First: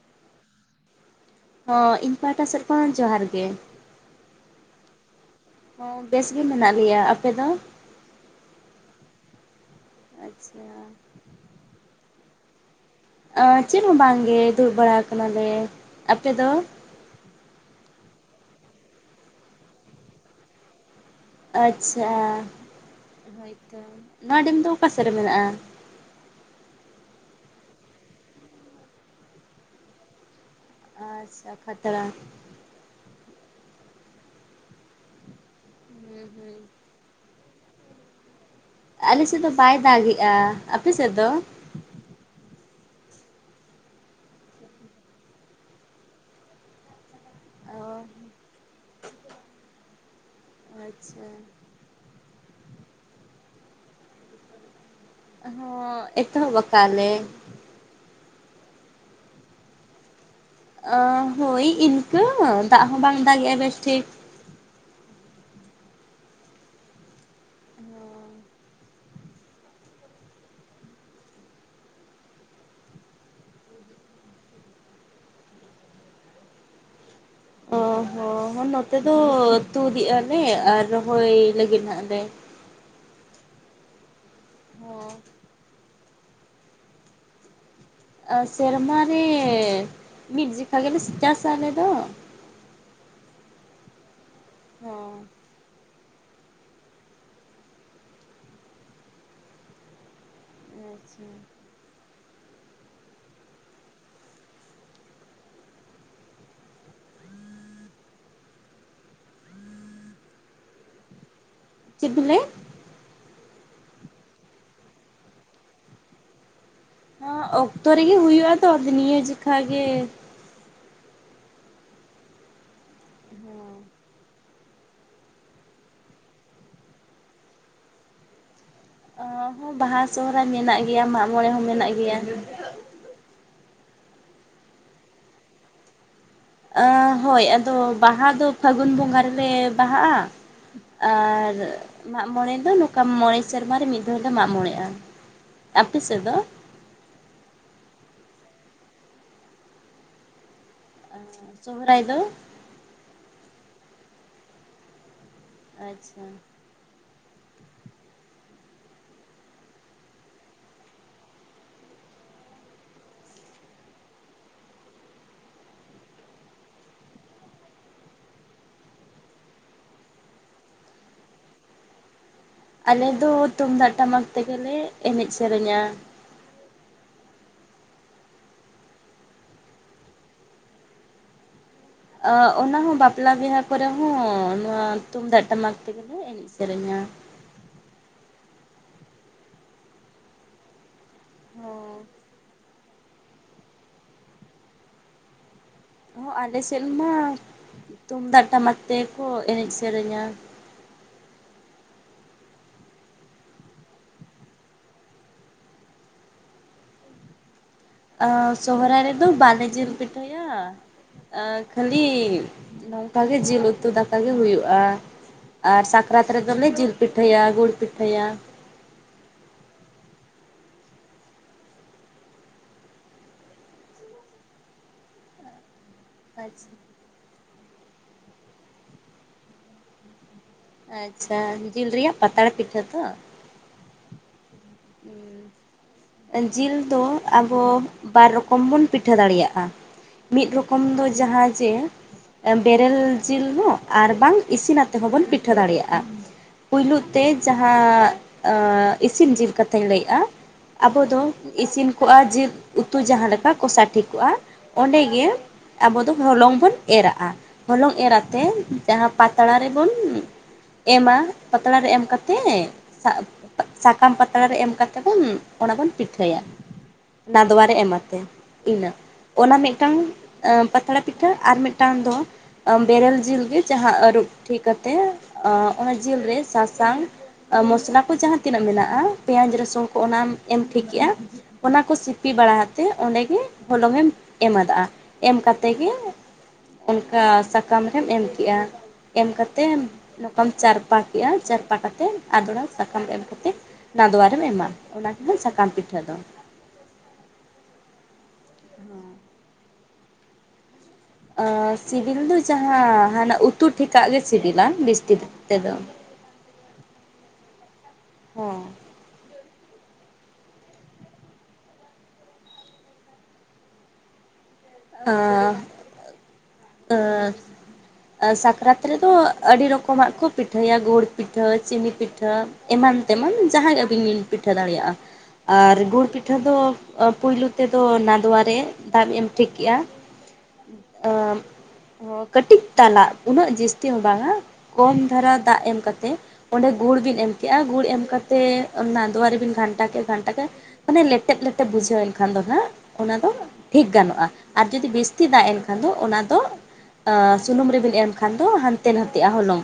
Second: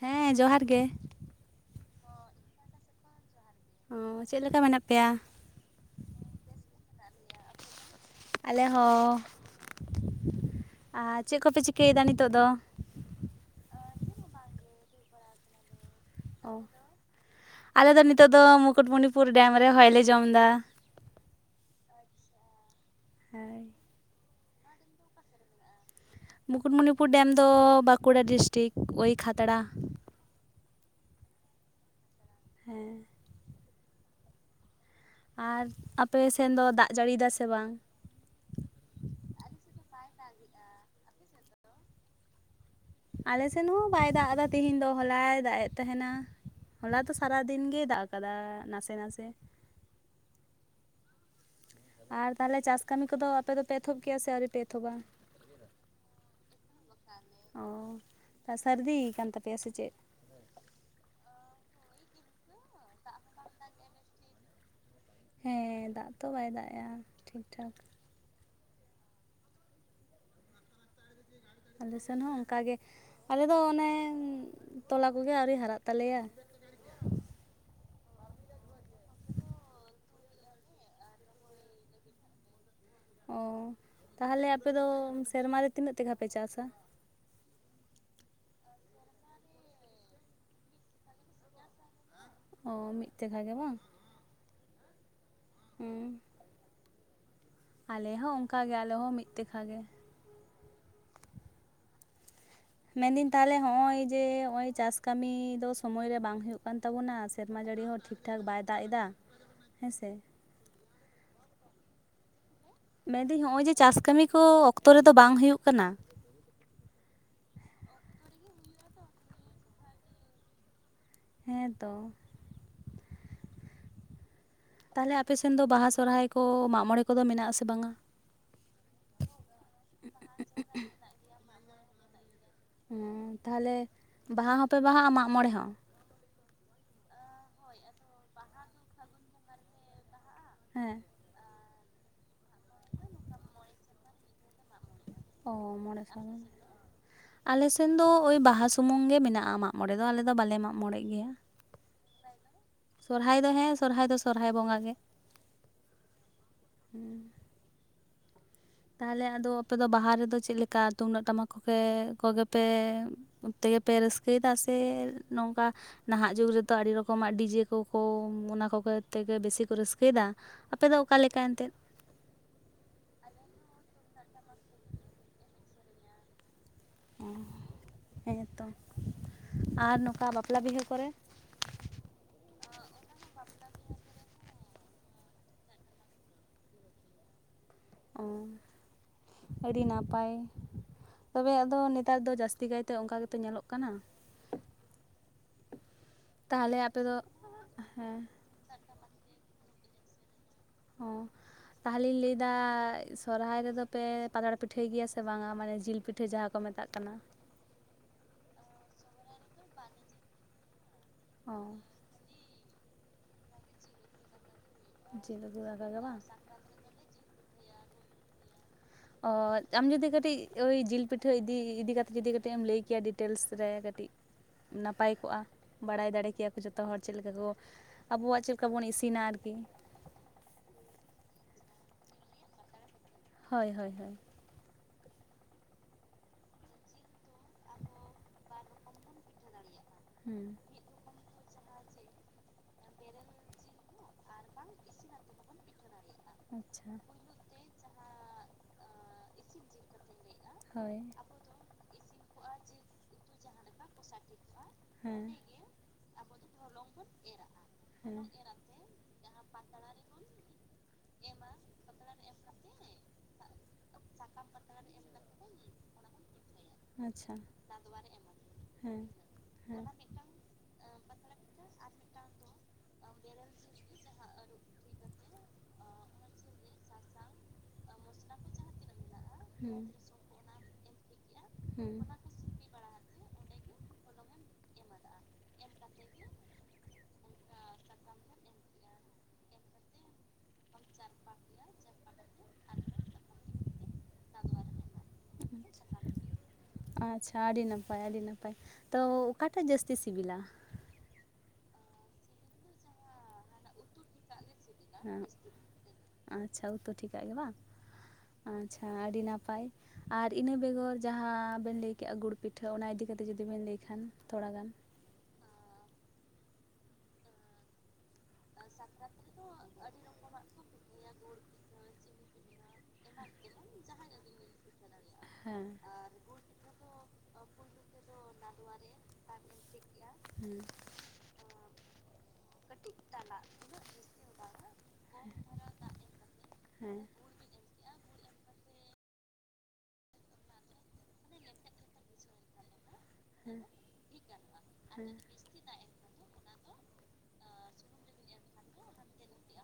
ᱦᱮᱸ ᱡᱚᱦᱟᱨ ᱜᱮ ᱦᱮᱸ ᱤᱧ ᱯᱟᱦᱴᱟ ᱥᱮᱫ ᱠᱷᱚᱱ ᱡᱚᱦᱟᱨ ᱜᱮ ᱚ, ᱪᱮᱫ ᱞᱮᱠᱟ ᱢᱮᱱᱟᱜ ᱯᱮᱭᱟ ᱦᱚᱸ ᱵᱮᱥ ᱜᱮ ᱢᱮᱱᱟᱜ ᱞᱮᱭᱟ ᱟᱯᱮ ᱫᱚ ᱟᱞᱮ ᱦᱚᱸ ᱟᱪᱪᱷᱟ ᱟᱨ ᱪᱮᱫ ᱠᱚᱯᱮ ᱪᱤᱠᱟᱹᱭᱮᱫᱟ ᱱᱤᱛᱚᱜ ᱫᱚ ᱚ ᱪᱮᱫ ᱦᱚᱸ ᱵᱟᱝᱜᱮ ᱫᱩᱲᱩᱵ ᱵᱟᱲᱟ ᱠᱟᱱᱟᱞᱮ ᱚ, ᱟᱞᱮ ᱫᱚ ᱱᱤᱛᱚᱜ ᱫᱚ ᱢᱩᱠᱩᱴᱢᱩᱱᱤᱯᱩᱨ ᱰᱮᱢ ᱨᱮ ᱦᱚᱭ ᱞᱮ ᱡᱚᱢᱫᱟ ᱟᱪᱪᱷᱟ ᱦᱳᱭ ᱦᱳᱭᱛᱚ ᱱᱚᱣᱟ ᱰᱮᱢ ᱫᱚ ᱚᱠᱟ ᱥᱮᱫ ᱨᱮ ᱢᱮᱱᱟᱜᱼᱟ ᱢᱩᱠᱩᱴᱢᱩᱱᱤᱯᱩᱨ ᱰᱮᱢ ᱫᱚ ᱵᱟᱸᱠᱩᱲᱟ ᱰᱤᱥᱴᱤᱠ ᱳᱭ ᱠᱷᱟᱛᱲᱟ ᱟᱪᱪᱷᱟ ᱠᱷᱟᱛᱲᱟ ᱦᱮᱸ ᱟᱨ ᱟᱯᱮ ᱦᱩᱸ ᱥᱮᱱ ᱦᱩᱸ ᱫᱚ ᱫᱟᱜ ᱡᱟᱹᱲᱤ ᱫᱟᱭ ᱥᱮ ᱵᱟᱝ ᱟᱞᱮ ᱥᱮᱫ ᱫᱚ ᱵᱟᱭ ᱫᱟᱜᱮᱜᱼᱟ ᱟᱯᱮ ᱥᱮᱫ ᱫᱚ ᱟᱞᱮ ᱥᱮᱱ ᱦᱚᱸ ᱵᱟᱭ ᱫᱟᱜ ᱮᱫᱟ ᱛᱮᱦᱤᱧ ᱫᱚ ᱦᱚᱞᱟᱭ ᱫᱟᱜ ᱮᱫ ᱛᱟᱦᱮᱱᱟ ᱦᱚᱞᱟ ᱛᱚ ᱥᱟᱨᱟ ᱫᱤᱱ ᱜᱮᱭ ᱫᱟᱜ ᱟᱠᱟᱫᱟ ᱱᱟᱥᱮ ᱱᱟᱥᱮ ᱟᱪᱪᱷᱟ ᱟᱨ ᱛᱟᱦᱚᱞᱮ ᱪᱟᱥ ᱠᱟᱹᱢᱤ ᱠᱚᱫᱚ ᱟᱯᱮ ᱫᱚᱯᱮ ᱮᱛᱚᱦᱚᱵ ᱠᱮᱭᱟ ᱥᱮ ᱟᱹᱣᱨᱤᱯᱮ ᱮᱛᱚᱦᱚᱵᱟ? ᱦᱳᱭ ᱮᱛᱚᱦᱵ ᱟᱠᱟᱜ-ᱞᱮ ᱚ ᱥᱟᱹᱨᱫᱤᱠᱟᱱ ᱛᱟᱯᱮᱭᱟ ᱥᱮ ᱪᱮᱫ ᱚ, ᱦᱳᱭ ᱤᱱᱠᱟᱹ ᱫᱟᱜ ᱦᱚᱸ ᱵᱟᱝ ᱫᱟᱜᱮᱜᱼᱟ ᱵᱮᱥᱴᱷᱤᱠ ᱦᱮᱸ ᱫᱟᱜ ᱛᱚ ᱵᱟᱭ ᱫᱟᱜ ᱮᱼᱟ ᱴᱷᱤᱠ-ᱴᱷᱟᱠ᱾ ᱟᱞᱮ ᱥᱮᱱ ᱦᱚᱸ ᱚᱱᱠᱟᱜᱮ ᱟᱞᱮ ᱫᱚ ᱚᱱᱮ ᱛᱚᱞᱟ ᱠᱚᱜᱮ ᱟᱹᱣᱨᱤ ᱦᱟᱨᱟᱜ ᱛᱟᱞᱮᱭᱟ ᱚ ᱦᱚᱸ ᱱᱚᱛᱮ ᱫᱚ ᱛᱩᱫᱮᱜ-ᱟᱞᱮ ᱟᱨ ᱨᱚᱦᱚᱭ ᱞᱟᱹᱜᱤᱫ ᱱᱟᱜ ᱞᱮ ᱚᱻ ᱛᱟᱦᱚᱞᱮ ᱟᱯᱮ ᱫᱚ ᱦᱚᱸ ᱥᱮᱨᱢᱟᱟᱨ ᱨᱮ ᱛᱤᱱᱟᱹᱜ ᱛᱮᱜᱷᱟᱯᱮ ᱪᱟᱥᱟ ᱟ, ᱥᱮᱨᱢᱟ ᱨᱮ ᱢᱤᱫ ᱡᱮᱠᱷᱟ ᱜᱮᱞᱮ ᱪᱟᱥᱟ ᱟᱞᱮ ᱫᱚ ᱚ ᱢᱤᱫ ᱛᱮᱠᱷᱟ ᱜᱮ ᱵᱟᱝ ᱦᱮᱸ ᱦᱩᱸ ᱟᱞᱮ ᱦᱚᱸ ᱚᱝᱠᱟ ᱜᱮ ᱟᱞᱮ ᱦᱚᱸᱚᱸ ᱢᱤᱫ ᱛᱮᱠᱷᱟ ᱜᱮ ᱟᱪᱪᱷᱟ ᱢᱮᱱᱫᱟᱹᱧ ᱛᱟᱦᱚᱞᱮ ᱦᱚᱸᱜ ᱼᱚᱭ ᱡᱮ ᱦᱚᱸᱜᱼᱚᱭ ᱪᱟᱥ ᱠᱟᱹᱢᱤ ᱫᱚ ᱥᱳᱢᱚᱭ ᱨᱮ ᱵᱟᱝ ᱦᱩᱭᱩᱜ ᱠᱟᱱ ᱛᱟᱵᱚᱱᱟ ᱥᱮᱨᱢᱟ ᱡᱟᱹᱲᱤ ᱦᱚᱸ ᱴᱷᱤᱠ ᱴᱷᱤᱠ ᱴᱷᱟᱠ ᱵᱟᱭ ᱫᱟᱜ ᱮᱫᱟ ᱦᱮᱸ ᱥᱮ ᱪᱮᱫ ᱵᱤᱱ ᱞᱟᱹᱭ ᱢᱮᱱᱫᱟᱹᱧ ᱱᱚᱜᱼᱚᱭ ᱡᱮ ᱪᱟᱥ ᱠᱟᱹᱢᱤ ᱠᱚ ᱚᱠᱛᱚ ᱨᱮᱫᱚ ᱵᱟᱝ ᱦᱩᱭᱩᱜ ᱠᱟᱱᱟ ᱦᱚᱸ, ᱚᱠᱛᱚ ᱨᱮᱜᱮ ᱦᱩᱭᱩᱜᱼᱟ ᱛᱚ ᱟᱫᱚ ᱱᱤᱭᱟᱹ ᱡᱚᱠᱷᱟ ᱜᱮ ᱦᱮᱸ ᱛᱚ ᱛᱟᱞᱦᱮ ᱟᱯᱮ ᱥᱮᱱ ᱫᱚ ᱵᱟᱦᱟ ᱥᱚᱨᱦᱟᱭ ᱠᱚ ᱢᱟᱜ ᱢᱚᱬᱮ ᱠᱚᱫᱚ ᱢᱮᱱᱟᱜᱥᱮ ᱵᱟᱝᱟ ᱦᱮᱸ ᱵᱟᱦᱟ ᱥᱚᱦᱚᱨᱟᱭ ᱢᱮᱱᱟᱜ ᱜᱮᱭᱟ ᱢᱟᱜ ᱢᱚᱬᱮ ᱦᱚᱸ ᱢᱮᱱᱟᱜ ᱜᱮᱭᱟ ᱦᱮᱸ ᱛᱟᱦᱞᱮ ᱵᱟᱦᱟ ᱦᱚᱸᱯᱮ ᱵᱟᱦᱟᱜᱼᱟ ᱢᱟᱜᱢᱚᱬᱮ ᱦᱚᱸ ᱚ, ᱦᱳᱭ ᱟᱫᱚ ᱵᱟᱦᱟ ᱫᱚ ᱯᱷᱟᱹᱜᱩᱱ ᱵᱚᱸᱜᱟ ᱨᱮᱞᱮ ᱵᱟᱦᱟᱜᱼᱟ ᱦᱮᱸ ᱟᱨ ᱢᱟᱜᱽᱢᱚᱬᱮ ᱫᱚ ᱱᱚᱝᱠᱟ ᱢᱚᱬᱮ ᱥᱮᱸᱨᱢᱟᱨᱮ ᱢᱤᱫ ᱫᱷᱷᱟᱹᱣ ᱞᱮ ᱢᱟᱜ ᱢᱚᱬᱮᱜᱼᱟ ᱚ ᱟᱯᱮ ᱢᱚᱬᱮ ᱥᱮᱫ ᱥᱟᱞ ᱫᱚ ᱟᱞᱮ ᱥᱮᱱ ᱫᱚ ᱳᱭ ᱵᱟᱦᱟ ᱥᱩᱢᱩᱝ ᱜᱮ ᱢᱮᱱᱟᱜᱼᱟ᱾ᱢᱟᱜᱽ ᱢᱚᱬᱮ ᱫᱚ ᱟᱞᱮ ᱫᱚ ᱵᱟᱞᱮ ᱢᱟᱜᱽ ᱢᱚᱬᱮ ᱜᱮᱭᱟ᱾ ᱥᱚᱦᱚᱨᱟᱭ ᱫᱚ ᱥᱚᱨᱦᱟᱭ ᱫᱚ ᱦᱮᱸ ᱥᱚᱨᱦᱟᱭ ᱫᱚ ᱥᱚᱨᱦᱟᱭ ᱵᱚᱸᱜᱟ ᱜᱮ ᱟᱪᱪᱷᱟ [inaudible] ᱛᱟᱦᱚᱞᱮ ᱟᱫᱚ ᱟᱯᱮ ᱫᱚ ᱵᱟᱦᱟ ᱨᱮᱫᱚ, ᱪᱮᱫ ᱞᱮᱠᱟ ᱛᱩᱢᱫᱟᱹᱜ ᱴᱟᱢᱟᱠ ᱠᱚᱜᱮ ᱠᱚᱜᱮ ᱯᱮ ᱚᱱᱛᱮᱜᱮ ᱯᱮ ᱨᱟᱹᱥᱠᱟᱹᱭᱮᱫᱟ ᱥᱮ ᱱᱚᱝᱠᱟ ᱱᱟᱦᱟᱜ ᱡᱩᱜᱽ ᱨᱮᱫᱚ ᱟᱹᱰᱤ ᱨᱚᱠᱚᱢᱟᱜ ᱰᱤᱡᱮ ᱠᱚᱠᱚ ᱚᱱᱟ ᱠᱚᱜᱮ ᱛᱮᱜᱮ ᱵᱮᱥᱤ ᱠᱚ ᱨᱟᱹᱥᱠᱟᱹᱭᱮᱫᱟ ᱟᱯᱮ ᱫᱚ ᱚᱠᱟ ᱞᱮᱠᱟ ᱮᱱᱛᱮᱫ ᱟᱞᱮ ᱫᱚ ᱛᱩᱢᱫᱟᱜ ᱴᱟᱢᱟᱠ ᱛᱮᱜᱮᱞᱮ ᱮᱱᱮᱡ ᱥᱮᱨᱮᱧᱟ᱾ ᱚ ᱦᱮᱸᱛᱚ ᱟᱨ ᱱᱚᱝᱠᱟ ᱵᱟᱯᱞᱟ ᱵᱤᱦᱟᱹ ᱠᱚᱨᱮ ᱚ ᱚᱱᱟ ᱦᱚᱸ ᱵᱟᱯᱞᱟ ᱵᱤᱦᱟᱹ ᱠᱚᱨᱮ ᱦᱚᱸ ᱱᱚᱣᱟ ᱛᱩᱢᱫᱟᱜ ᱴᱟᱢᱟᱠ ᱛᱮᱜᱮᱞᱮ ᱮᱱᱮᱡ ᱥᱮᱨᱮᱧᱟ ᱚ ᱟᱹᱰᱤ ᱱᱟᱯᱟᱭ ᱛᱚᱵᱮ ᱟᱫᱚ ᱱᱮᱛᱟᱨ ᱫᱚ ᱡᱟᱹᱥᱛᱤ ᱠᱟᱭ ᱚᱱᱠᱟ ᱜᱮᱛᱚ ᱧᱮᱞᱚᱜ ᱠᱟᱱᱟ ᱛᱟᱦᱚᱞᱮ ᱟᱞᱮᱥᱮᱫ ᱟᱯᱮ ᱢᱟ ᱫᱚ ᱦᱮᱸ ᱛᱩᱢᱫᱟᱜᱽ ᱴᱟᱢᱟᱠ ᱛᱮᱠᱚ ᱮᱱᱮᱡ ᱥᱮᱨᱮᱧᱟ ᱚᱸ ᱛᱟᱦᱚᱞᱮᱧ ᱞᱟᱹᱭ ᱫᱟ ᱥᱚᱨᱚᱦᱟᱭ ᱨᱮᱫᱚ ᱯᱮ ᱯᱟᱛᱲᱟ ᱯᱤᱴᱷᱟᱹᱭ ᱜᱮᱭᱟ ᱥᱮ ᱵᱟᱝ-ᱟ? ᱢᱟᱱᱮ ᱡᱤᱞ ᱯᱤᱴᱷᱟᱹ᱾ ᱯᱤᱴᱷᱟᱹ ᱡᱟᱦᱟᱸ ᱠᱚ ᱢᱮᱛᱟᱜ ᱠᱟᱱᱟ᱾ ᱚᱸ ᱥᱚᱦᱚᱨᱟᱭ ᱨᱮᱫᱚ ᱵᱟᱞᱮ ᱡᱤᱞ ᱯᱤᱴᱷᱟᱹᱭᱟ ᱚᱸ ᱚ ᱠᱷᱟᱹᱞᱤ ᱚᱱᱠᱟ ᱜᱮ ᱡᱤᱞ ᱩᱛᱩ ᱫᱟᱠᱟ ᱜᱮ ᱦᱩᱭᱩᱜᱼᱟ ᱡᱤᱞ ᱩᱛᱩ ᱟᱨ ᱫᱟᱠᱟ ᱜᱮ ᱵᱟᱝ ᱥᱟᱠᱨᱟᱛ ᱨᱮᱫᱚᱞᱮ ᱡᱤᱞ ‌ ᱯᱤᱴᱷᱟᱹᱭᱟ ᱜᱩᱲ ᱯᱤᱴᱷᱟᱹᱭᱟ ᱚᱻ ᱟᱢ ᱡᱩᱫᱤ ᱠᱟᱹᱴᱤᱡ ᱳᱭ ᱡᱤᱞ ᱯᱤᱴᱷᱟᱹ ᱤᱫᱤ ᱤᱫᱤ ᱠᱟᱛᱮᱫ ᱡᱩᱫᱤ ᱠᱟᱹᱴᱤᱡ ᱮᱢ ᱞᱟᱹᱭ ᱠᱮᱭᱟ ᱰᱤᱴᱮᱞᱥ ᱨᱮ ᱠᱟᱹᱴᱤᱡ ᱱᱟᱯᱟᱭ ᱠᱚᱜ-ᱟ ᱵᱟᱲᱟᱭ ᱫᱟᱲᱮ ᱞᱟᱹᱭ ᱠᱮᱭᱟ ᱠᱚ ᱟᱪᱪᱷᱟ ᱡᱚᱛᱚ ᱦᱚᱲ ᱪᱮᱫ ᱞᱮᱠᱟ ᱠᱚ ᱟᱵᱚᱣᱟᱜ ᱪᱮᱫ ᱞᱮᱠᱟ ᱵᱚᱱ ᱤᱥᱤᱱᱟ ᱟᱨᱠᱤ ᱟᱪᱪᱷᱟ ᱡᱤᱞ ᱨᱮᱭᱟᱜ ᱯᱟᱛᱲᱟ ᱯᱤᱴᱷᱟᱹ ᱛᱚ᱾ ᱦᱳᱭ ᱦᱳᱭ ᱦᱳᱭ ᱡᱤᱞ ᱫᱚ ᱟᱵᱚ ᱵᱟᱨ ᱨᱚᱠᱚᱢ ᱵᱚᱱ ᱯᱤᱴᱷᱟᱹ ᱫᱟᱲᱮᱭᱟᱜᱼᱟ ᱦᱩᱸ ᱢᱤᱫ ᱨᱚᱠᱚᱢ ᱫᱚ ᱡᱟᱦᱟᱸ ᱡᱮ ᱮ ᱵᱮᱨᱮᱞ ᱡᱤᱞ ᱦᱚᱸ ᱟᱨ ᱵᱟᱝ ᱤᱥᱤᱱᱟᱛᱮ ᱦᱚᱸᱵᱚᱱ ᱯᱤᱴᱷᱟᱹ ᱫᱟᱲᱮᱭᱟᱜᱼᱟ᱾ ᱟᱪᱪᱷᱟ ᱯᱩᱭᱞᱳ ᱛᱮ ᱡᱟᱦᱟᱸ ᱤᱥᱤᱱ ᱡᱤᱞ ᱠᱟᱛᱷᱟᱧ ᱞᱟᱹᱭ ᱮᱜᱼᱟ ᱦᱳᱭ ᱟᱵᱚ ᱫᱚ ᱤᱥᱤᱱ [unintelligible] ᱡᱤᱞ ᱩᱛᱩ ᱡᱟᱦᱟᱸ ᱞᱮᱠᱟ ᱠᱚᱥᱟ ᱴᱷᱤᱠ ᱠᱚᱜ-ᱟ᱾ ᱚᱸᱰᱮ ᱦᱮᱸ ᱜᱮ ᱟᱵᱚ ᱫᱚ ᱦᱚᱞᱚᱝ ᱵᱚᱱ ᱮᱨᱟᱜᱼᱟ᱾ ᱦᱚᱞᱚᱝ ᱮᱨ ᱦᱮᱸ ᱟᱛᱮ ᱡᱟᱦᱟᱸ ᱯᱟᱛᱲᱟ ᱨᱮᱵᱚᱱ ᱮ ᱢᱟ. ᱯᱟᱛᱲᱟ ᱨᱮ ᱮᱢ ᱠᱟᱛᱮ ᱥᱟᱵ ᱥᱟᱠᱟᱢ ᱯᱟᱛᱲᱟ ᱨᱮ ᱮᱢ ᱠᱟᱛᱮ ᱵᱚᱱ ᱚᱱᱟ ᱵᱚᱱ ᱯᱤᱴᱷᱟᱹᱭᱟ ᱟᱪᱪᱷᱟ ᱱᱟᱫᱽᱣᱟᱨᱮ ᱮᱢᱟᱯᱮ ᱤᱱᱟᱹ ᱦᱮᱸ ᱚᱱᱟ ᱦᱮᱸ ᱢᱤᱫᱴᱟᱝ ᱚ ᱯᱟᱛᱲᱟ ᱯᱤᱴᱷᱟᱹ ᱟᱨ ᱢᱤᱫᱴᱟᱱ ᱫᱚ ᱵᱮᱨᱮᱞ ᱡᱤᱞ ᱜᱮ ᱡᱟᱦᱟᱸ ᱟᱹᱨᱩᱵ ᱴᱷᱤᱠ ᱠᱟᱛᱮ ᱚᱸ ᱚᱱᱟ ᱡᱤᱞᱨᱮ ᱥᱟᱥᱟᱝ ᱢᱚᱥᱞᱟ ᱠᱚ ᱡᱟᱦᱟᱸ ᱛᱤᱱᱟᱹᱜ ᱢᱮᱱᱟᱜᱼᱟ ᱯᱮᱸᱭᱟᱡᱽ ᱦᱩᱸ ᱨᱟᱹᱥᱩᱱ ᱠᱚ ᱚᱱᱟᱢ ᱮᱢ ᱴᱷᱤᱠ ᱮᱼᱟ ᱚᱱᱟ ᱠᱚ ᱦᱩᱸ ᱥᱤᱯᱤ ᱵᱟᱲᱟ ᱛᱮ ᱚᱸᱰᱮᱜ ᱜᱮ ᱦᱚᱞᱚᱝ ᱮᱢᱟᱫᱟᱼᱟ᱾ ᱮᱢ ᱠᱟᱛᱮ ᱜᱮ ᱚᱱᱠᱟ ᱥᱟᱠᱟᱢ ᱨᱮᱢ ᱮᱢ ᱠᱮᱜᱼᱟ. ᱮᱢ ᱠᱟᱛᱮ ᱱᱚᱝᱠᱟᱢ ᱪᱟᱨᱯᱟ ᱠᱮᱼᱟ ᱪᱟᱨᱯᱟ ᱠᱟᱛᱮ ᱟᱫᱲᱚ ᱥᱟᱠᱟᱢ ᱮᱢ ᱠᱟᱛᱮ ᱱᱟᱫᱚᱣᱟ ᱨᱮᱢ ᱮᱢᱟ ᱚᱱᱟ ᱠᱟᱱᱟ ᱥᱟᱠᱟᱢ ᱯᱤᱴᱷᱟᱹ ᱫᱚ ᱟᱪᱪᱷᱟ ᱟᱹᱰᱤ ᱱᱟᱯᱟᱭ ᱟᱹᱰᱤ ᱱᱟᱯᱟᱭ ᱛᱚ ᱚᱠᱟᱴᱟᱜ ᱡᱟᱹᱥᱛᱤ ᱥᱤᱵᱤᱞᱟ? ᱟ ᱥᱤᱵᱤᱞ ᱫᱚ ᱡᱟᱦᱟᱸ ᱦᱟᱱᱟ ᱩᱛᱩ ᱴᱷᱤᱠᱟᱼᱜ ᱜᱮ ᱥᱤᱵᱤᱞᱟ ᱵᱮᱥ ᱴᱷᱤᱠ ᱛᱮᱫᱚ ᱟᱪᱷᱟ ᱩᱛᱩ ᱴᱷᱤᱠᱟᱜ ᱜᱮ ᱵᱟᱝ ᱦᱚᱸ ᱟᱪᱷᱟ ᱟᱹᱰᱤ ᱱᱟᱯᱟᱭ᱾ ᱟᱨ ᱤᱱᱟᱹ ᱵᱮᱜᱚᱨ ᱡᱟᱦᱟᱸ ᱵᱮᱱ ᱞᱟᱹᱭ ᱠᱮᱜ-ᱟ ᱜᱩᱲ ᱯᱤᱴᱷᱟᱹ ᱚᱱᱟ ᱤᱫᱤ ᱠᱟᱛᱮ ᱡᱩᱫᱤ ᱵᱮᱱ ᱞᱟᱹᱭ ᱠᱷᱟᱱ ᱛᱷᱚᱲᱟ ᱜᱟᱱ ᱟᱺ ᱟᱺ ᱥᱟᱠᱨᱟᱛ ᱨᱮᱫᱚ ᱟᱹᱰᱤ ᱨᱚᱠᱚᱢᱟᱜ ᱠᱩ ᱯᱤᱴᱷᱟᱹᱭᱟ ᱜᱩᱲ ᱯᱤᱴᱷᱟᱹ ᱪᱤᱱᱤ ᱯᱤᱴᱷᱟᱹ ᱮᱢᱟᱱ ᱛᱮᱢᱟᱱ ᱡᱟᱦᱟᱸ ᱟᱹᱵᱤᱱ ᱵᱤᱱ ᱯᱤᱴᱷᱟᱹ ᱫᱟᱲᱮᱭᱟᱜ-ᱟ ᱦᱮᱸ ᱟᱨ ᱜᱩᱲ ᱯᱤᱴᱷᱟᱹ ᱫᱚ ᱯᱩᱭᱞᱩ ᱛᱮᱫᱚ ᱱᱟᱫᱚᱣᱟᱨᱮ ᱫᱟᱜ ᱮᱢ ᱴᱷᱤᱠ ᱠᱮ-ᱟ ᱦᱮᱸ ᱟ ᱦᱚ ᱠᱟᱹᱴᱤᱡ ᱛᱟᱞᱟ ᱩᱱᱟᱹᱜ ᱡᱟᱹᱥᱛᱤ ᱦᱚᱸ ᱵᱟᱝ ᱦᱟᱸ ᱠᱚᱢ ᱫᱷᱟᱨᱟ ᱫᱟᱜ ᱮᱢ ᱠᱟᱛᱮᱜ ᱚᱸᱰᱮ ᱦᱮᱸ ᱜᱩᱲ ᱵᱤᱱ ᱮᱢ ᱠᱮᱜ-ᱟ ᱜᱩᱲ ᱮᱢ ᱠᱟᱛᱮ ᱱᱟᱫᱳᱣᱟ ᱨᱮᱵᱤᱱ ᱜᱷᱟᱱᱴᱟ ᱠᱮᱜ-ᱟ ᱜᱷᱟᱱᱴᱟ ᱠᱮᱫ ᱢᱟᱱᱮ ᱞᱮᱴᱮᱯ ᱞᱮᱴᱮᱯ ᱵᱩᱡᱷᱟᱹᱣ ᱮᱱ ᱠᱷᱟᱱ ᱫᱚ ᱦᱟᱸᱜ ᱚᱱᱟ ᱫᱚ ᱦᱮᱸ ᱴᱷᱤᱠ ᱜᱟᱱᱚᱜ-ᱟ ᱟᱨ ᱡᱩᱫᱤ ᱵᱮᱥᱛᱤ ᱫᱟᱜ ᱮᱱ ᱮᱱᱠᱷᱟᱱ ᱠᱷᱟᱱ ᱫᱚ ᱚᱱᱟ ᱫᱚ ᱥᱩᱱᱩᱢ ᱨᱮᱵᱮᱱ ᱮᱢ ᱠᱷᱟᱱ ᱫᱚ ᱦᱟᱱᱛᱮ ᱱᱟᱛᱮᱜᱼᱟ ᱦᱚᱞᱚᱝ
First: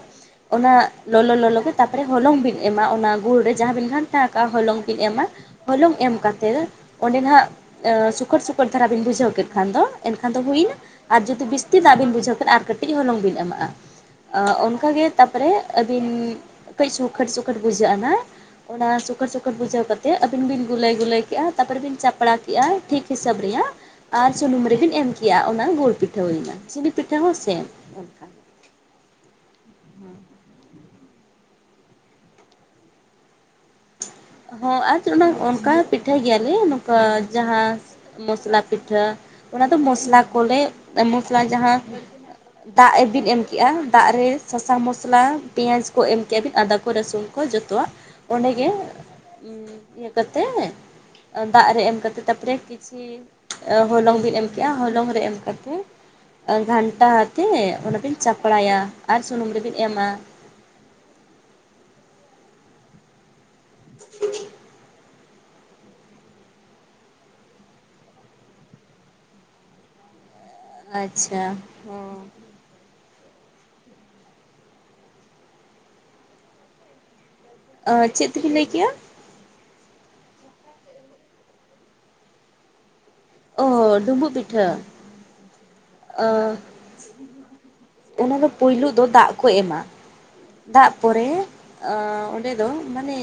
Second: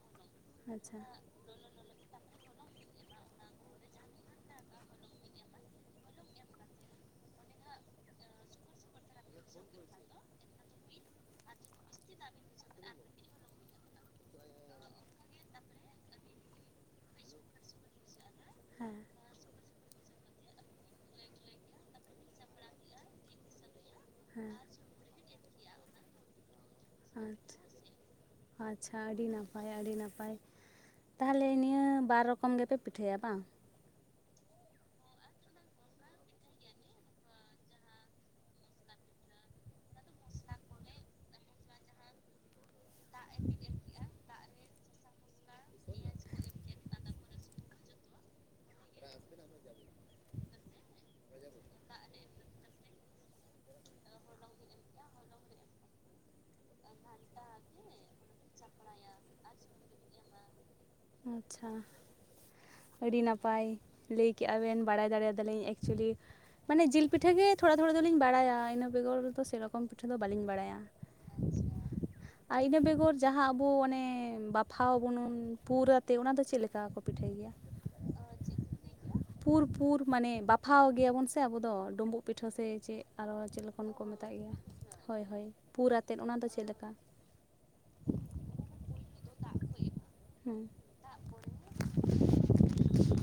ᱚᱱᱟ ᱟᱪᱪᱷᱟ ᱞᱚᱞᱚ ᱞᱚᱞᱚ ᱜᱮ ᱛᱟᱯᱚᱨᱮ ᱦᱚᱞᱚᱝ ᱵᱮᱱ ᱮᱢᱟ ᱚᱱᱟ ᱜᱩᱲ ᱨᱮ ᱡᱟᱦᱟᱸ ᱵᱤᱱ ᱜᱷᱟᱱᱴᱟ ᱟᱠᱟᱜ-ᱟ ᱦᱚᱞᱚᱝ ᱵᱤᱱ ᱮᱢᱟ ᱦᱚᱞᱚᱝ ᱮᱢ ᱠᱟᱛᱮ ᱚᱸᱰᱮ ᱱᱟᱦᱟᱜ ᱥᱩᱠᱟᱹᱨ ᱥᱩᱠᱟᱹᱨ ᱫᱷᱟᱨᱟ ᱵᱤᱱ ᱵᱩᱡᱷᱟᱹᱣ ᱠᱮᱫ ᱠᱷᱟᱱ ᱫᱚ ᱮᱱᱠᱷᱟᱱ ᱫᱚ ᱦᱩᱭᱮᱱᱟ ᱟᱨ ᱡᱩᱫᱤ ᱵᱮᱥᱛᱤ ᱫᱟᱜ ᱵᱤᱱ ᱵᱩᱡᱷᱟᱹᱣ ᱠᱷᱟᱱ ᱟᱨ ᱠᱟᱹᱴᱤᱡ ᱦᱚᱞᱚᱝ ᱵᱤᱱ ᱮᱢᱟᱜ-ᱟ ᱚᱱᱠᱟᱜᱮ ᱛᱟᱯᱚᱨᱮ ᱟᱹᱵᱤᱱ ᱠᱟᱹᱡ ᱥᱩᱠᱷᱟᱹᱴ ᱥᱩᱠᱷᱟᱹᱴ ᱵᱩᱡᱷᱟᱹᱜ-ᱟ ᱦᱟᱸᱜ ᱚᱱᱟ ᱦᱮᱸ ᱥᱩᱠᱟᱹᱴ ᱥᱩᱠᱟᱹᱴ ᱵᱩᱡᱷᱟᱹᱣ ᱠᱟᱛ ᱛᱮ ᱟᱹᱵᱤᱱ ᱵᱤᱱ ᱜᱩᱞᱟᱹᱭ ᱜᱩᱞᱟᱹᱭ ᱠᱮᱜ-ᱟ ᱛᱟᱯᱚᱨᱮ ᱵᱤᱱ ᱪᱟᱯᱲᱟ ᱠᱮᱜ-ᱟ ᱴᱷᱤᱠ ᱦᱤᱥᱟᱹᱵᱽ ᱨᱮᱭᱟᱜ ᱟᱨ ᱦᱮᱸ ᱥᱩᱱᱩᱢ ᱨᱮᱵᱮᱱ ᱮᱢ ᱠᱮᱼᱟ ᱚᱱᱟ ᱜᱩᱲ ᱯᱤᱴᱷᱟᱹ ᱦᱩᱭᱱᱟ ᱥᱤᱱᱤ ᱯᱤᱴᱷᱟᱹ ᱦᱚᱸ ᱥᱮᱢ ᱮᱱᱠᱷᱟᱱ ᱟᱪᱷᱟ ᱟᱹᱰᱤ ᱱᱟᱯᱟᱭ ᱟᱹᱰᱤ ᱱᱟᱯᱟᱭ ᱛᱟᱦᱚᱞᱮ ᱱᱤᱭᱟᱹ ᱵᱟᱨ ᱨᱚᱠᱚᱢ ᱜᱮᱯᱮ ᱯᱤᱴᱷᱟᱹᱭᱟ ᱵᱟᱝ? ᱦᱚᱸ ᱟᱨ ᱪᱮ ᱚᱱᱟ ᱚᱱᱠᱟ ᱯᱤᱴᱷᱟᱹᱭ ᱜᱮᱭᱟᱞᱮ ᱱᱚᱝᱠᱟ ᱡᱟᱦᱟᱸ ᱢᱚᱥᱞᱟ ᱯᱤᱴᱷᱟᱹ ᱚᱱᱟ ᱫᱚ ᱢᱚᱥᱞᱟ ᱠᱚᱞᱮ ᱢᱚᱥᱞᱟ ᱡᱟᱦᱟᱸ ᱫᱟᱜ ᱮᱵᱤᱱ ᱮᱢ ᱠᱮᱜ-ᱟ ᱫᱟᱜ ᱨᱮ ᱥᱟᱥᱟᱝ ᱢᱚᱥᱞᱟ ᱯᱤᱭᱟᱡᱽ ᱠᱚ ᱮᱢ ᱠᱮᱜ-ᱟ ᱵᱤᱱ ᱟᱫᱟ ᱠᱚ ᱨᱟᱹᱥᱩᱱ ᱠᱚ ᱡᱚᱛᱚᱣᱟᱜ ᱚᱸᱰᱮ ᱜᱮ ᱤᱭᱟᱹ ᱤᱭᱟᱹ ᱠᱟᱛᱮᱜ ᱫᱟᱜ ᱨᱮ ᱮᱢ ᱠᱟᱛᱮᱜ ᱛᱟᱯᱚᱨᱮ ᱠᱤᱪᱷᱤ ᱦᱚᱞᱚᱝ ᱵᱤᱱ ᱮᱢ ᱠᱮᱜ-ᱟ ᱦᱚᱞᱚᱝ ᱨᱮ ᱮᱢ ᱠᱟᱛᱮᱜ ᱜᱷᱟᱱᱴᱟ ᱟᱛᱮ ᱚᱱᱟᱵᱤᱱ ᱪᱟᱯᱲᱟᱭᱟ ᱟᱨ ᱥᱩᱱᱩᱢ ᱨᱮᱵᱤᱱ ᱮᱢᱟ ᱟᱪᱷᱟ ᱟᱹᱰᱤ ᱱᱟᱯᱟᱭ ᱞᱟᱹᱭ ᱠᱮᱜ-ᱟ ᱵᱮᱱ ᱵᱟᱲᱟᱭ ᱫᱟᱲᱮ ᱭᱟᱫᱟᱞᱤᱧ ᱮᱠᱪᱚᱭᱞᱤ ᱢᱟᱱᱮ ᱡᱤᱞ ᱯᱤᱴᱷᱟᱹ ᱜᱮ ᱛᱷᱚᱲᱟ ᱛᱷᱚᱲᱟ ᱫᱚᱞᱤᱧ ᱵᱟᱲᱟᱭᱟ ᱤᱱᱟᱹ ᱵᱮᱜᱚᱨ ᱫᱚ ᱥᱮᱨᱚᱠᱚᱢ ᱯᱤᱴᱷᱟᱹ ᱫᱚ ᱵᱟᱞᱤᱧ ᱵᱟᱲᱟᱭᱟ᱾ ᱟᱪᱷᱟ ᱦᱚᱸ ᱟᱨ ᱤᱱᱟᱹ ᱵᱮᱜᱚᱨ ᱡᱟᱦᱟᱸ ᱟᱵᱩ ᱚᱱᱮ ᱵᱟᱯᱷᱟᱣ ᱵᱩᱱᱩᱱ ᱯᱩᱨᱟᱛᱮ ᱚᱱᱟ ᱫᱚ ᱪᱮᱫ ᱞᱮᱠᱟ ᱠᱚ ᱯᱤᱴᱷᱟᱹᱭ ᱜᱮᱭᱟ? ᱟ ᱪᱮᱫ ᱛᱮᱵᱤᱱ ᱞᱟᱹᱭ ᱠᱮᱫ- ᱟ? ᱯᱩᱨ-ᱯᱩᱨ ᱢᱟᱱᱮ ᱵᱟᱯᱷᱟᱣ ᱜᱮᱭᱟᱵᱚᱱ ᱥᱮ ᱟᱵᱩ ᱫᱚ ᱰᱩᱢᱵᱩᱜ ᱯᱤᱴᱷᱟᱹ ᱥᱮ ᱪᱮᱫ? ᱟᱨᱚ ᱪᱮᱫ ᱚ ᱞᱮᱠᱟᱱ ᱠᱚ ᱢᱮᱛᱟᱜ ᱰᱩᱸᱵᱩᱜ ᱜᱮᱭᱟ ᱯᱤᱴᱷᱟᱹ ᱦᱳᱭ ᱦᱳᱭ ᱯᱩᱨ ᱟᱛᱮᱫ ᱚᱱᱟ ᱫᱚ ᱪᱮᱫ ᱞᱮᱠᱟ ᱚᱱᱟ ᱫᱚ ᱯᱩᱭᱞᱩ ᱫᱚ ᱫᱟᱜ ᱠᱚ ᱮᱢᱟ ᱦᱮᱸ ᱛᱟᱜᱯᱚᱨᱮ ᱚᱸᱰᱮ ᱫᱚ ᱢᱟᱱᱮ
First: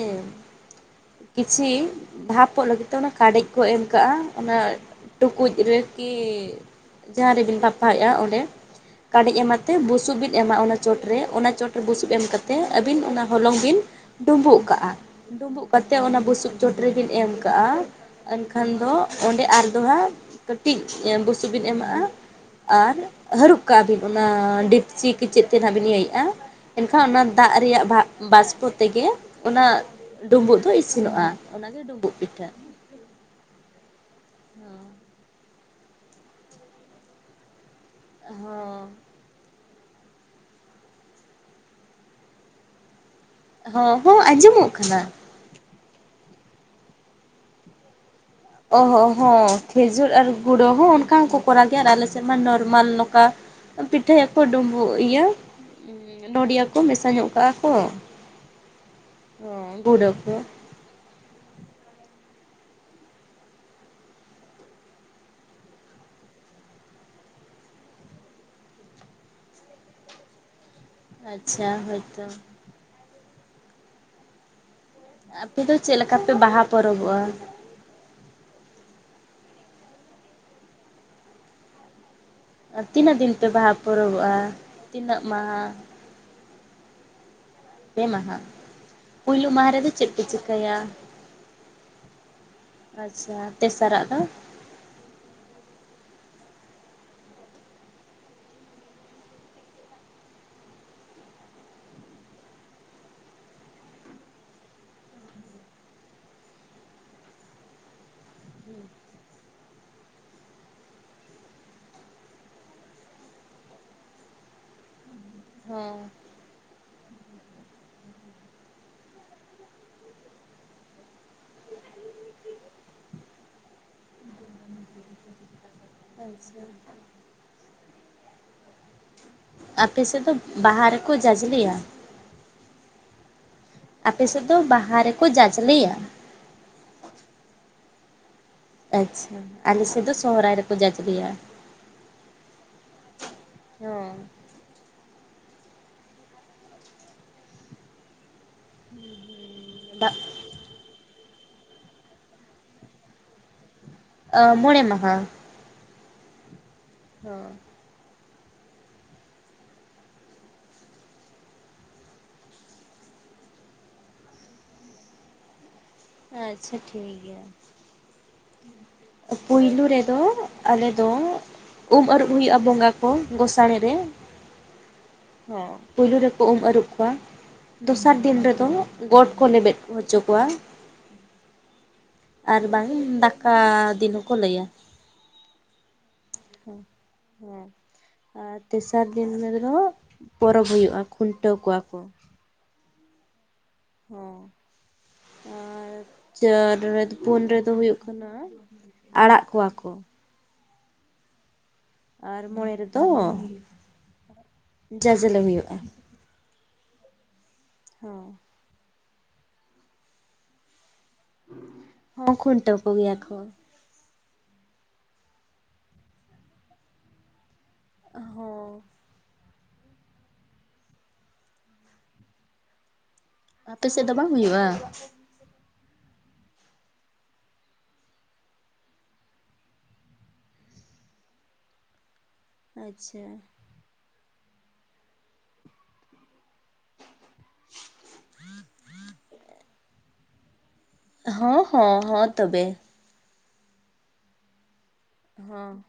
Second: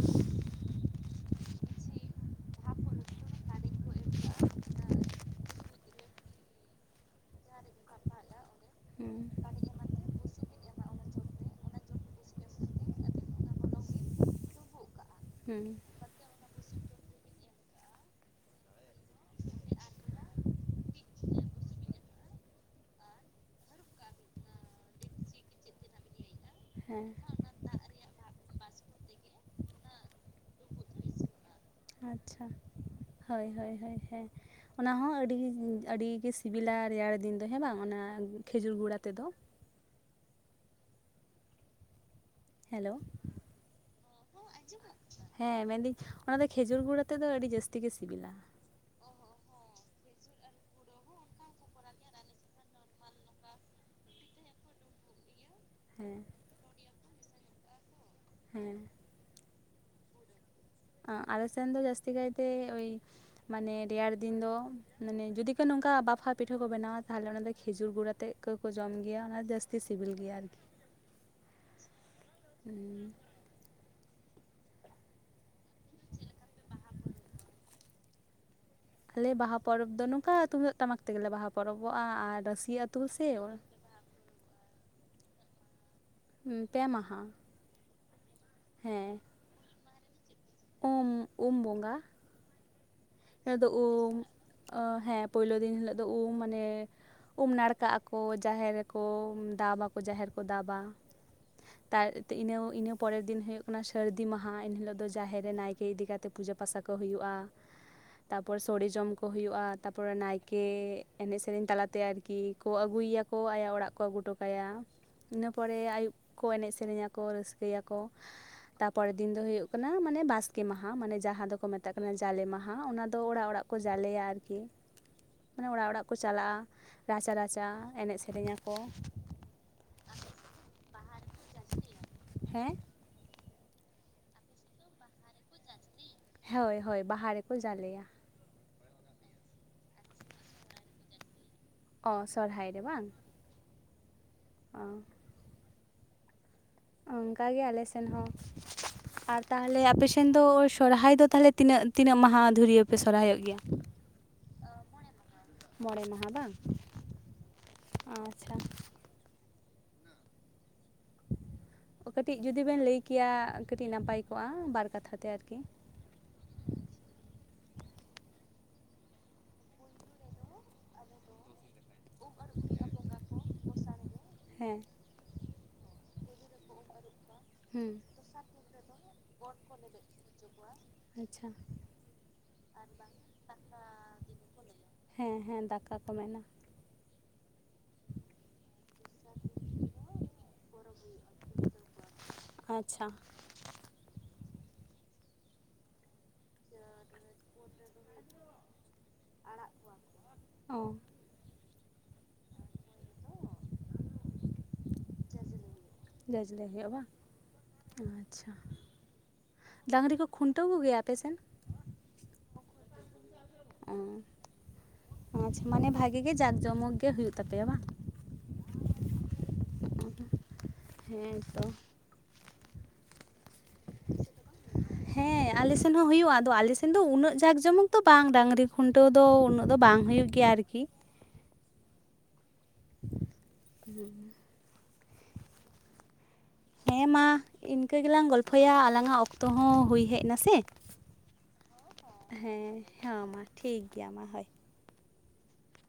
ᱠᱤᱪᱷᱤ ᱵᱷᱟᱯᱚᱜ ᱞᱟᱹᱜᱤᱫ ᱛᱮ ᱚᱱᱟ ᱠᱟᱰᱮᱡ ᱠᱚ ᱮᱢ ᱠᱟᱜᱼᱟ ᱚᱱᱟ ᱴᱩᱠᱩᱡ ᱨᱮᱠᱤ ᱡᱟᱦᱟᱸ ᱨᱮᱵᱤᱱ ᱵᱟᱯᱷᱟᱣᱮᱜ-ᱟ ᱚᱸᱰᱮ ᱦᱮᱸ ᱠᱟᱰᱮᱡ ᱮᱢᱟᱛᱮ ᱵᱩᱥᱩᱯ ᱵᱤᱱ ᱮᱢᱟ ᱚᱱᱟ ᱪᱚᱴᱨᱮ ᱚᱱᱟ ᱪᱚᱴᱨᱮ ᱵᱩᱥᱩᱯ ᱮᱢ ᱠᱟ ᱠᱟᱛᱮ ᱟᱹᱵᱤᱱ ᱚᱱᱟ ᱦᱚᱞᱚᱝ ᱵᱤᱱ ᱰᱩᱸᱵᱩᱜ ᱠᱟᱜ-ᱟ ᱦᱮᱸ ᱰᱩᱸᱵᱩᱜ ᱛᱮ ᱚᱱᱟ ᱵᱩᱥᱩᱵ ᱪᱚᱴ ᱨᱮᱵᱤᱱ ᱮᱢ ᱠᱟᱜ-ᱟ ᱮᱱᱠᱷᱟᱱ ᱫᱚ ᱚᱸᱰᱮ ᱟᱨ ᱫᱚ ᱦᱟᱸᱜ ᱠᱟᱹᱴᱤᱡ ᱵᱩᱥᱩᱵ ᱵᱤᱱ ᱮᱢᱟᱜ-ᱟ ᱟᱨ ᱦᱟᱹᱲᱩᱵ ᱠᱟᱜ-ᱟ ᱵᱤᱱ ᱚᱱᱟ ᱰᱤᱯᱪᱤ ᱠᱤᱪᱮᱫ ᱛᱮ ᱦᱟᱸᱜ ᱵᱤᱱ ᱤᱭᱟᱹᱭᱮᱜ-ᱟ ᱮᱱᱠᱷᱟᱱ ᱦᱮᱸ ᱚᱱᱟ ᱫᱟᱜ ᱨᱮᱭᱟᱜ ᱵᱷᱟ ᱵᱟᱥᱯᱚ ᱛᱮᱜᱮ ᱚᱱᱟ ᱰᱩᱸᱵᱩᱜ ᱫᱚ ᱤᱥᱤᱱᱚᱜ-ᱟ ᱚᱱᱟ ᱜᱮ ᱰᱩᱸᱵᱩᱜ ᱟᱪᱪᱷᱟ ᱯᱤᱴᱷᱟᱹ ᱦᱳᱭ ᱦᱳᱭ ᱦᱳᱭ ᱦᱮᱸ ᱚᱱᱟ ᱦᱚᱸ ᱟᱹᱰᱤ ᱜᱤ ᱟᱹᱰᱤ ᱜᱤ ᱥᱮ ᱥᱤᱵᱤᱞᱟ ᱨᱮᱭᱟᱲ ᱫᱤᱱ ᱫᱚ ᱦᱮᱸ ᱵᱟᱝ ᱚᱱᱟ ᱠᱷᱮᱡᱩᱨ ᱦᱚᱸ ᱜᱩᱲᱟ ᱛᱮᱫ ᱫᱚ ᱦᱮᱞᱳ ᱦᱚᱸ ᱦᱚᱸ ᱟᱸᱡᱚᱢᱚᱜ ᱠᱟᱱᱟ ᱦᱮᱸ ᱢᱮᱱᱫᱟᱹᱧ ᱚᱱᱟ ᱫᱚ ᱠᱷᱮᱡᱩᱨ ᱜᱩᱲ ᱛᱮᱫ ᱫᱚ ᱟᱹᱰᱤ ᱡᱟᱹᱥᱛᱤ ᱜᱮ ᱥᱤᱵᱤᱞᱟ ᱚ ᱦᱚᱸ ᱦᱚᱸ ᱠᱷᱮᱡᱩᱨ ᱟᱨ ᱜᱩᱲᱟᱹ ᱦᱚᱸ ᱚᱱᱠᱟ ᱦᱚᱸᱠᱚ ᱠᱚᱨᱟᱣ ᱜᱮᱭᱟ ᱟᱨ ᱟᱞᱮ ᱥᱮᱫ ᱢᱟ ᱱᱚᱨᱢᱟᱞ ᱱᱚᱝᱠᱟ ᱯᱤᱴᱷᱟᱹᱭᱟᱠᱚ ᱰᱩᱢᱵᱩᱜ ᱤᱭᱟᱹ ᱦᱮᱸ ᱱᱚᱰᱤᱭᱟᱹ ᱠᱚ ᱢᱮᱥᱟ ᱧᱚᱜ ᱠᱟᱜᱼᱟ ᱠᱚ ᱦᱮᱸ ᱚ ᱜᱩᱸᱰᱟ ᱠᱚ ᱟᱞᱮᱥᱮᱱ ᱫᱚ ᱡᱟᱹᱥᱛᱤ ᱠᱟᱭᱛᱮ ᱳᱭ ᱢᱟᱱᱮ ᱨᱮᱭᱟᱲ ᱫᱤᱱ ᱫᱚ ᱢᱟᱱᱮ ᱡᱩᱫᱤ ᱠᱚ ᱱᱚᱝᱠᱟ ᱵᱟᱯᱷᱟ ᱯᱤᱴᱷᱟᱹ ᱠᱚ ᱵᱮᱱᱟᱣᱟ ᱛᱟᱦᱚᱞᱮ ᱚᱱᱟ ᱫᱚ ᱠᱷᱮᱡᱩᱨ ᱜᱩᱲ ᱟᱛᱮᱫ ᱯᱟᱹᱠᱟᱹ ᱠᱚ ᱡᱚᱢ ᱜᱮᱭᱟ ᱚᱱᱟ ᱡᱟᱹᱥᱛᱤ ᱥᱤᱵᱤᱞ ᱜᱮᱭᱟ ᱟᱨᱠᱤ ᱟᱪᱪᱷᱟ ᱦᱚᱭ ᱛᱚ ᱦᱩᱸ ᱟᱯᱮ ᱫᱚ ᱪᱮᱫ ᱞᱮᱠᱟᱯᱮ ᱵᱟᱦᱟ ᱯᱚᱨᱚᱵᱚᱜᱼᱟ ᱟᱞᱮ ᱵᱟᱦᱟ ᱯᱚᱨᱚᱵᱽ ᱫᱚ ᱱᱚᱝᱠᱟ ᱛᱩᱢᱫᱟᱹᱜ ᱴᱟᱢᱟᱠ ᱛᱮᱜᱮ ᱵᱟᱦᱟ ᱯᱚᱨᱚᱵᱚᱜᱼᱟ ᱟᱨ ᱨᱟᱹᱥᱤ ᱟᱨ ᱟᱹᱛᱩ ᱛᱤᱱᱟᱹᱜ ᱥᱮ ᱫᱤᱱ ᱯᱮ ᱵᱟᱦᱟ ᱯᱚᱨᱚᱵᱚᱜᱼᱟ ᱛᱤᱱᱟᱹᱜ ᱢᱟᱦᱟ ᱯᱮ ᱢᱟᱦᱟ ᱯᱮ ᱢᱟᱦᱟ ᱦᱮᱸ ᱯᱩᱭᱞᱳ ᱢᱟᱦᱟ ᱨᱮᱫᱚ ᱪᱮᱫ ᱯᱮ ᱪᱤᱠᱟᱹᱭᱟ ᱩᱢ ᱩᱢ ᱵᱚᱸᱜᱟ ᱟᱪᱪᱷᱟ ᱫᱚ ᱛᱮᱥᱟᱨᱟᱜ ᱫᱚ ᱩᱢ ᱦᱮᱸ ᱯᱳᱭᱞᱳ ᱫᱤᱱ ᱦᱤᱞᱳᱜ ᱫᱚ ᱩᱢ ᱢᱟᱱᱮ ᱩᱢ ᱱᱟᱲᱠᱟᱜ ᱟᱠᱚ ᱡᱟᱦᱮᱨ ᱨᱮᱠᱚ ᱫᱟᱵᱟ ᱟᱠᱚ ᱡᱟᱦᱮᱨ ᱠᱚ ᱫᱟᱵᱟ ᱛᱟᱭ ᱤᱱᱟᱹ ᱤᱱᱟᱹ ᱯᱚᱨᱮᱨ ᱫᱤᱱ ᱦᱩᱭᱩᱜ ᱠᱟᱱᱟ ᱥᱟᱹᱨᱫᱤ ᱢᱟᱦᱟ ᱮᱱ ᱦᱤᱞᱳᱜ ᱫᱚ ᱡᱟᱦᱮᱨ ᱨᱮ ᱱᱟᱭᱠᱮ ᱤᱫᱤ ᱠᱟᱛᱮ ᱛᱮ ᱯᱩᱡᱟᱹ ᱯᱟᱥᱟ ᱠᱚ ᱦᱩᱭᱩᱜᱼᱟ ᱛᱟᱨᱯᱚᱨ ᱥᱚᱲᱮ ᱡᱚᱢ ᱠᱚ ᱦᱩᱭᱩᱜᱼᱟ ᱛᱟᱨᱯᱚᱨ ᱱᱟᱭᱠᱮ ᱮᱱᱮᱡ ᱥᱮᱨᱮᱧ ᱛᱟᱞᱟᱛᱮ ᱟᱨᱠᱤ ᱠᱤ ᱠᱚ ᱟᱹᱜᱩᱭᱮᱭᱟ ᱠᱚ ᱟᱭᱟᱜ ᱚᱲᱟᱜ ᱠᱚ ᱟᱹᱜᱩ ᱦᱚᱴᱚ ᱠᱟᱭᱟ ᱤᱱᱟᱹ ᱯᱚᱨᱮ ᱦᱮᱸ ᱟᱹᱭᱩᱵ ᱠᱚ ᱮᱱᱮᱡ ᱥᱮᱨᱮᱧᱟ ᱠᱚ ᱨᱟᱹᱥᱠᱟᱹᱭᱟᱠᱚ ᱛᱟᱨᱯᱚᱨᱮᱨ ᱫᱤᱱ ᱫᱚ ᱦᱩᱭᱩᱜ ᱠᱟᱱᱟ ᱢᱟᱱᱮ ᱵᱟᱥᱠᱮ ᱢᱟᱦᱟ ᱢᱟᱱᱮ ᱡᱟᱦᱟᱸ ᱫᱚᱠᱚ ᱢᱮᱛᱟᱜ ᱠᱟᱱᱟ ᱡᱟᱞᱮ ᱢᱟᱦᱟ ᱚᱱᱟ ᱛᱚ ᱚᱲᱟᱜ ᱚᱲᱟᱜ ᱠᱚ ᱡᱟᱞᱮᱭᱟ ᱟᱨᱠᱤ ᱢᱟᱱᱮ ᱚᱲᱟᱜ ᱚᱲᱟᱜ ᱠᱚ ᱠᱚ ᱪᱟᱞᱟᱜᱼᱟ ᱟᱪᱪᱷᱟ ᱨᱟᱪᱟᱼ ᱨᱟᱪᱟ ᱮᱱᱮᱡ ᱥᱮᱨᱮᱧ ᱟᱠᱚ ᱟᱯᱮᱥᱮᱫ ᱫᱚ ᱵᱟᱦᱟ ᱨᱮᱠᱚ ᱡᱟᱡᱽᱞᱮᱭᱟ ᱦᱮᱸ ᱟᱯᱮᱥᱮᱫ ᱫᱚ ᱵᱟᱦᱟ ᱨᱮᱠᱚ ᱡᱟᱡᱽᱞᱮᱭᱟ ᱦᱳᱭ ᱦᱳᱭ ᱵᱟᱦᱟ ᱨᱮᱠᱚ ᱡᱟᱞᱮᱭᱟ ᱟᱪᱪᱷᱟ ᱟᱞᱮ ᱥᱮᱫ ᱫᱚ ᱥᱚᱦᱚᱨᱟᱭ ᱨᱮᱠᱚ ᱡᱟᱡᱽᱞᱮᱭᱟ ᱚ ᱥᱚᱦᱚᱨᱟᱭ ᱨᱮ ᱵᱟᱝ ᱦᱮᱸ ᱟᱨ ᱚᱱᱠᱟᱜᱤ ᱟᱞᱮ ᱥᱮᱱ ᱦᱚᱸ, ᱟᱨ ᱛᱟᱦᱚᱞᱮ ᱟᱯᱮ ᱵᱟ ᱥᱮᱱ ᱫᱚ ᱳᱭ ᱥᱚᱨᱦᱟᱭ ᱫᱚ ᱛᱟᱦᱚᱞᱮ ᱛᱤᱱᱟᱹᱜ-ᱛᱤᱱᱟᱹᱜ ᱢᱟᱦᱟ ᱫᱷᱩᱨᱭᱟᱹ ᱯᱮ ᱥᱚᱨᱦᱟᱭᱚᱜ ᱜᱮᱭᱟ? ᱢᱚᱬᱮ ᱢᱟᱦᱟ ᱢᱚᱬᱮ ᱢᱟᱦᱟ ᱵᱟᱝ ᱦᱚ ᱟᱪᱪᱷᱟ ᱠᱟᱹᱴᱤᱡ ᱡᱩᱫᱤ ᱵᱮᱱ ᱞᱟᱹᱭ ᱠᱮᱭᱟ ᱠᱟᱹᱴᱤᱡ ᱱᱟᱯᱟᱭ ᱠᱚᱜᱼᱟ ᱵᱟᱨ ᱠᱟᱛᱷᱟ ᱛᱮ ᱟᱨᱠᱤ ᱟᱪᱪᱷᱟ ᱴᱷᱤᱠ ᱜᱮᱭᱟ ᱯᱩᱭᱞᱩ ᱨᱮᱫᱚ ᱟᱞᱮ ᱫᱚ ᱩᱢ ᱟᱹᱨᱩᱵ ᱦᱩᱭᱩᱜᱼᱟ ᱵᱚᱸᱜᱟ ᱠᱚ ᱜᱚᱸᱥᱬᱮ ᱨᱮ ᱦᱮᱸ ᱚ ᱯᱩᱭᱞᱩ ᱨᱮᱠᱚ ᱩᱢ ᱟᱹᱨᱩᱵ ᱠᱚᱣᱟ ᱦᱩᱸ ᱫᱚᱥᱟᱨ ᱫᱤᱱ ᱨᱮᱫᱚ ᱜᱚᱴ ᱠᱚ ᱞᱮᱵᱮᱫ ᱪᱚ ᱠᱚᱣᱟ ᱟᱪᱷᱟ᱾ ᱟᱨ ᱵᱟᱝ ᱫᱟᱠᱟ ᱫᱤᱱ ᱦᱚᱸ ᱠᱚ ᱞᱟᱹᱭᱟ᱾ ᱦᱮᱸ ᱦᱮᱸ ᱫᱟᱠᱟ ᱠᱚ ᱢᱮᱱᱟ ᱦᱮᱸ ᱟᱨ ᱛᱮᱥᱟᱨ ᱫᱤᱱ ᱨᱮᱦᱚ ᱯᱚᱨᱚᱵᱽ ᱦᱩᱭᱩᱜ-ᱟ ᱠᱷᱩᱱᱴᱟᱹᱣ ᱠᱚᱣᱟ ᱠᱚ᱾ ᱟᱪᱷᱟ᱾ ᱚ ᱟᱨ ᱪᱟ ᱨᱮ ᱯᱩᱱ ᱨᱮᱫᱚ ᱦᱩᱭᱩᱜ ᱠᱟᱱᱟ ᱟᱲᱟᱜ ᱠᱚᱣᱟ ᱠᱚ᱾ ᱚ ᱟᱨ ᱢᱚᱬᱮ ᱨᱮᱫᱚ ᱡᱟᱡᱞᱮ ᱦᱩᱭᱩᱜ-ᱟ᱾ ᱡᱟ ᱡᱟ. ᱞᱮ ᱦᱩᱭᱩᱜᱼᱟ ᱵᱟᱝ ᱦᱚᱸ ᱟᱪᱷᱟ ᱰᱟᱝᱨᱤ ᱠᱚ ᱠᱷᱩᱱᱴᱟᱹᱣ ᱠᱚ ᱜᱮᱭᱟ ᱟᱯᱮᱥᱮᱱ? ᱦᱚᱸ ᱚᱠᱚᱭ ᱰᱚᱵᱩᱠ ᱜᱮᱭᱟ ᱠᱚ ᱚᱹ ᱟᱪᱷᱟ ᱢᱟᱱᱮ ᱵᱷᱟᱜᱮ ᱜᱮ ᱡᱟᱜ ᱡᱚᱢ ᱫᱚ ᱦᱩᱭᱩᱜ ᱛᱟᱯᱮᱭᱟ ᱵᱟᱝ ᱦᱚᱸ ᱦᱮᱸ ᱛᱚ ᱟᱯᱮ ᱥᱮᱫ ᱫᱚ ᱵᱟᱝ ᱦᱩᱭᱩᱜᱼᱟ ᱦᱮᱸ ᱟᱞᱮ ᱥᱮᱱ ᱦᱚᱸ ᱦᱩᱭᱩᱜᱼᱟ ᱟᱫᱚ ᱟᱞᱮ ᱥᱮᱱ ᱫᱚ ᱩᱱᱟᱹᱜ ᱡᱟᱠ ᱡᱚᱢᱚᱠ ᱫᱚ ᱵᱟᱝ ᱰᱟᱝᱨᱤ ᱠᱷᱩᱱᱴᱟᱹᱣ ᱫᱚ ᱩᱱᱟᱹᱜ ᱫᱚ ᱵᱟᱝ ᱦᱩᱭᱩᱜ ᱜᱤ ᱟᱨᱠᱤ ᱟᱪᱷᱟ ᱦᱩ ᱦᱮᱸ ᱢᱟ ᱤᱝᱠᱟᱹ ᱜᱮᱞᱟᱝ ᱜᱚᱞᱯᱷᱚᱭᱟ ᱟᱞᱟᱝᱟᱜ ᱚᱠᱛᱚ ᱦᱚᱸ ᱦᱩᱭ ᱦᱮᱡ ᱱᱟ ᱥᱮ ᱦᱚᱸ ᱦᱚᱸ ᱦᱚ ᱛᱚᱵᱮ ᱦᱮᱸ ᱢᱟ ᱴᱷᱤᱠ ᱜᱮᱭᱟ ᱢᱟ ᱦᱚᱦ ᱦᱚᱸ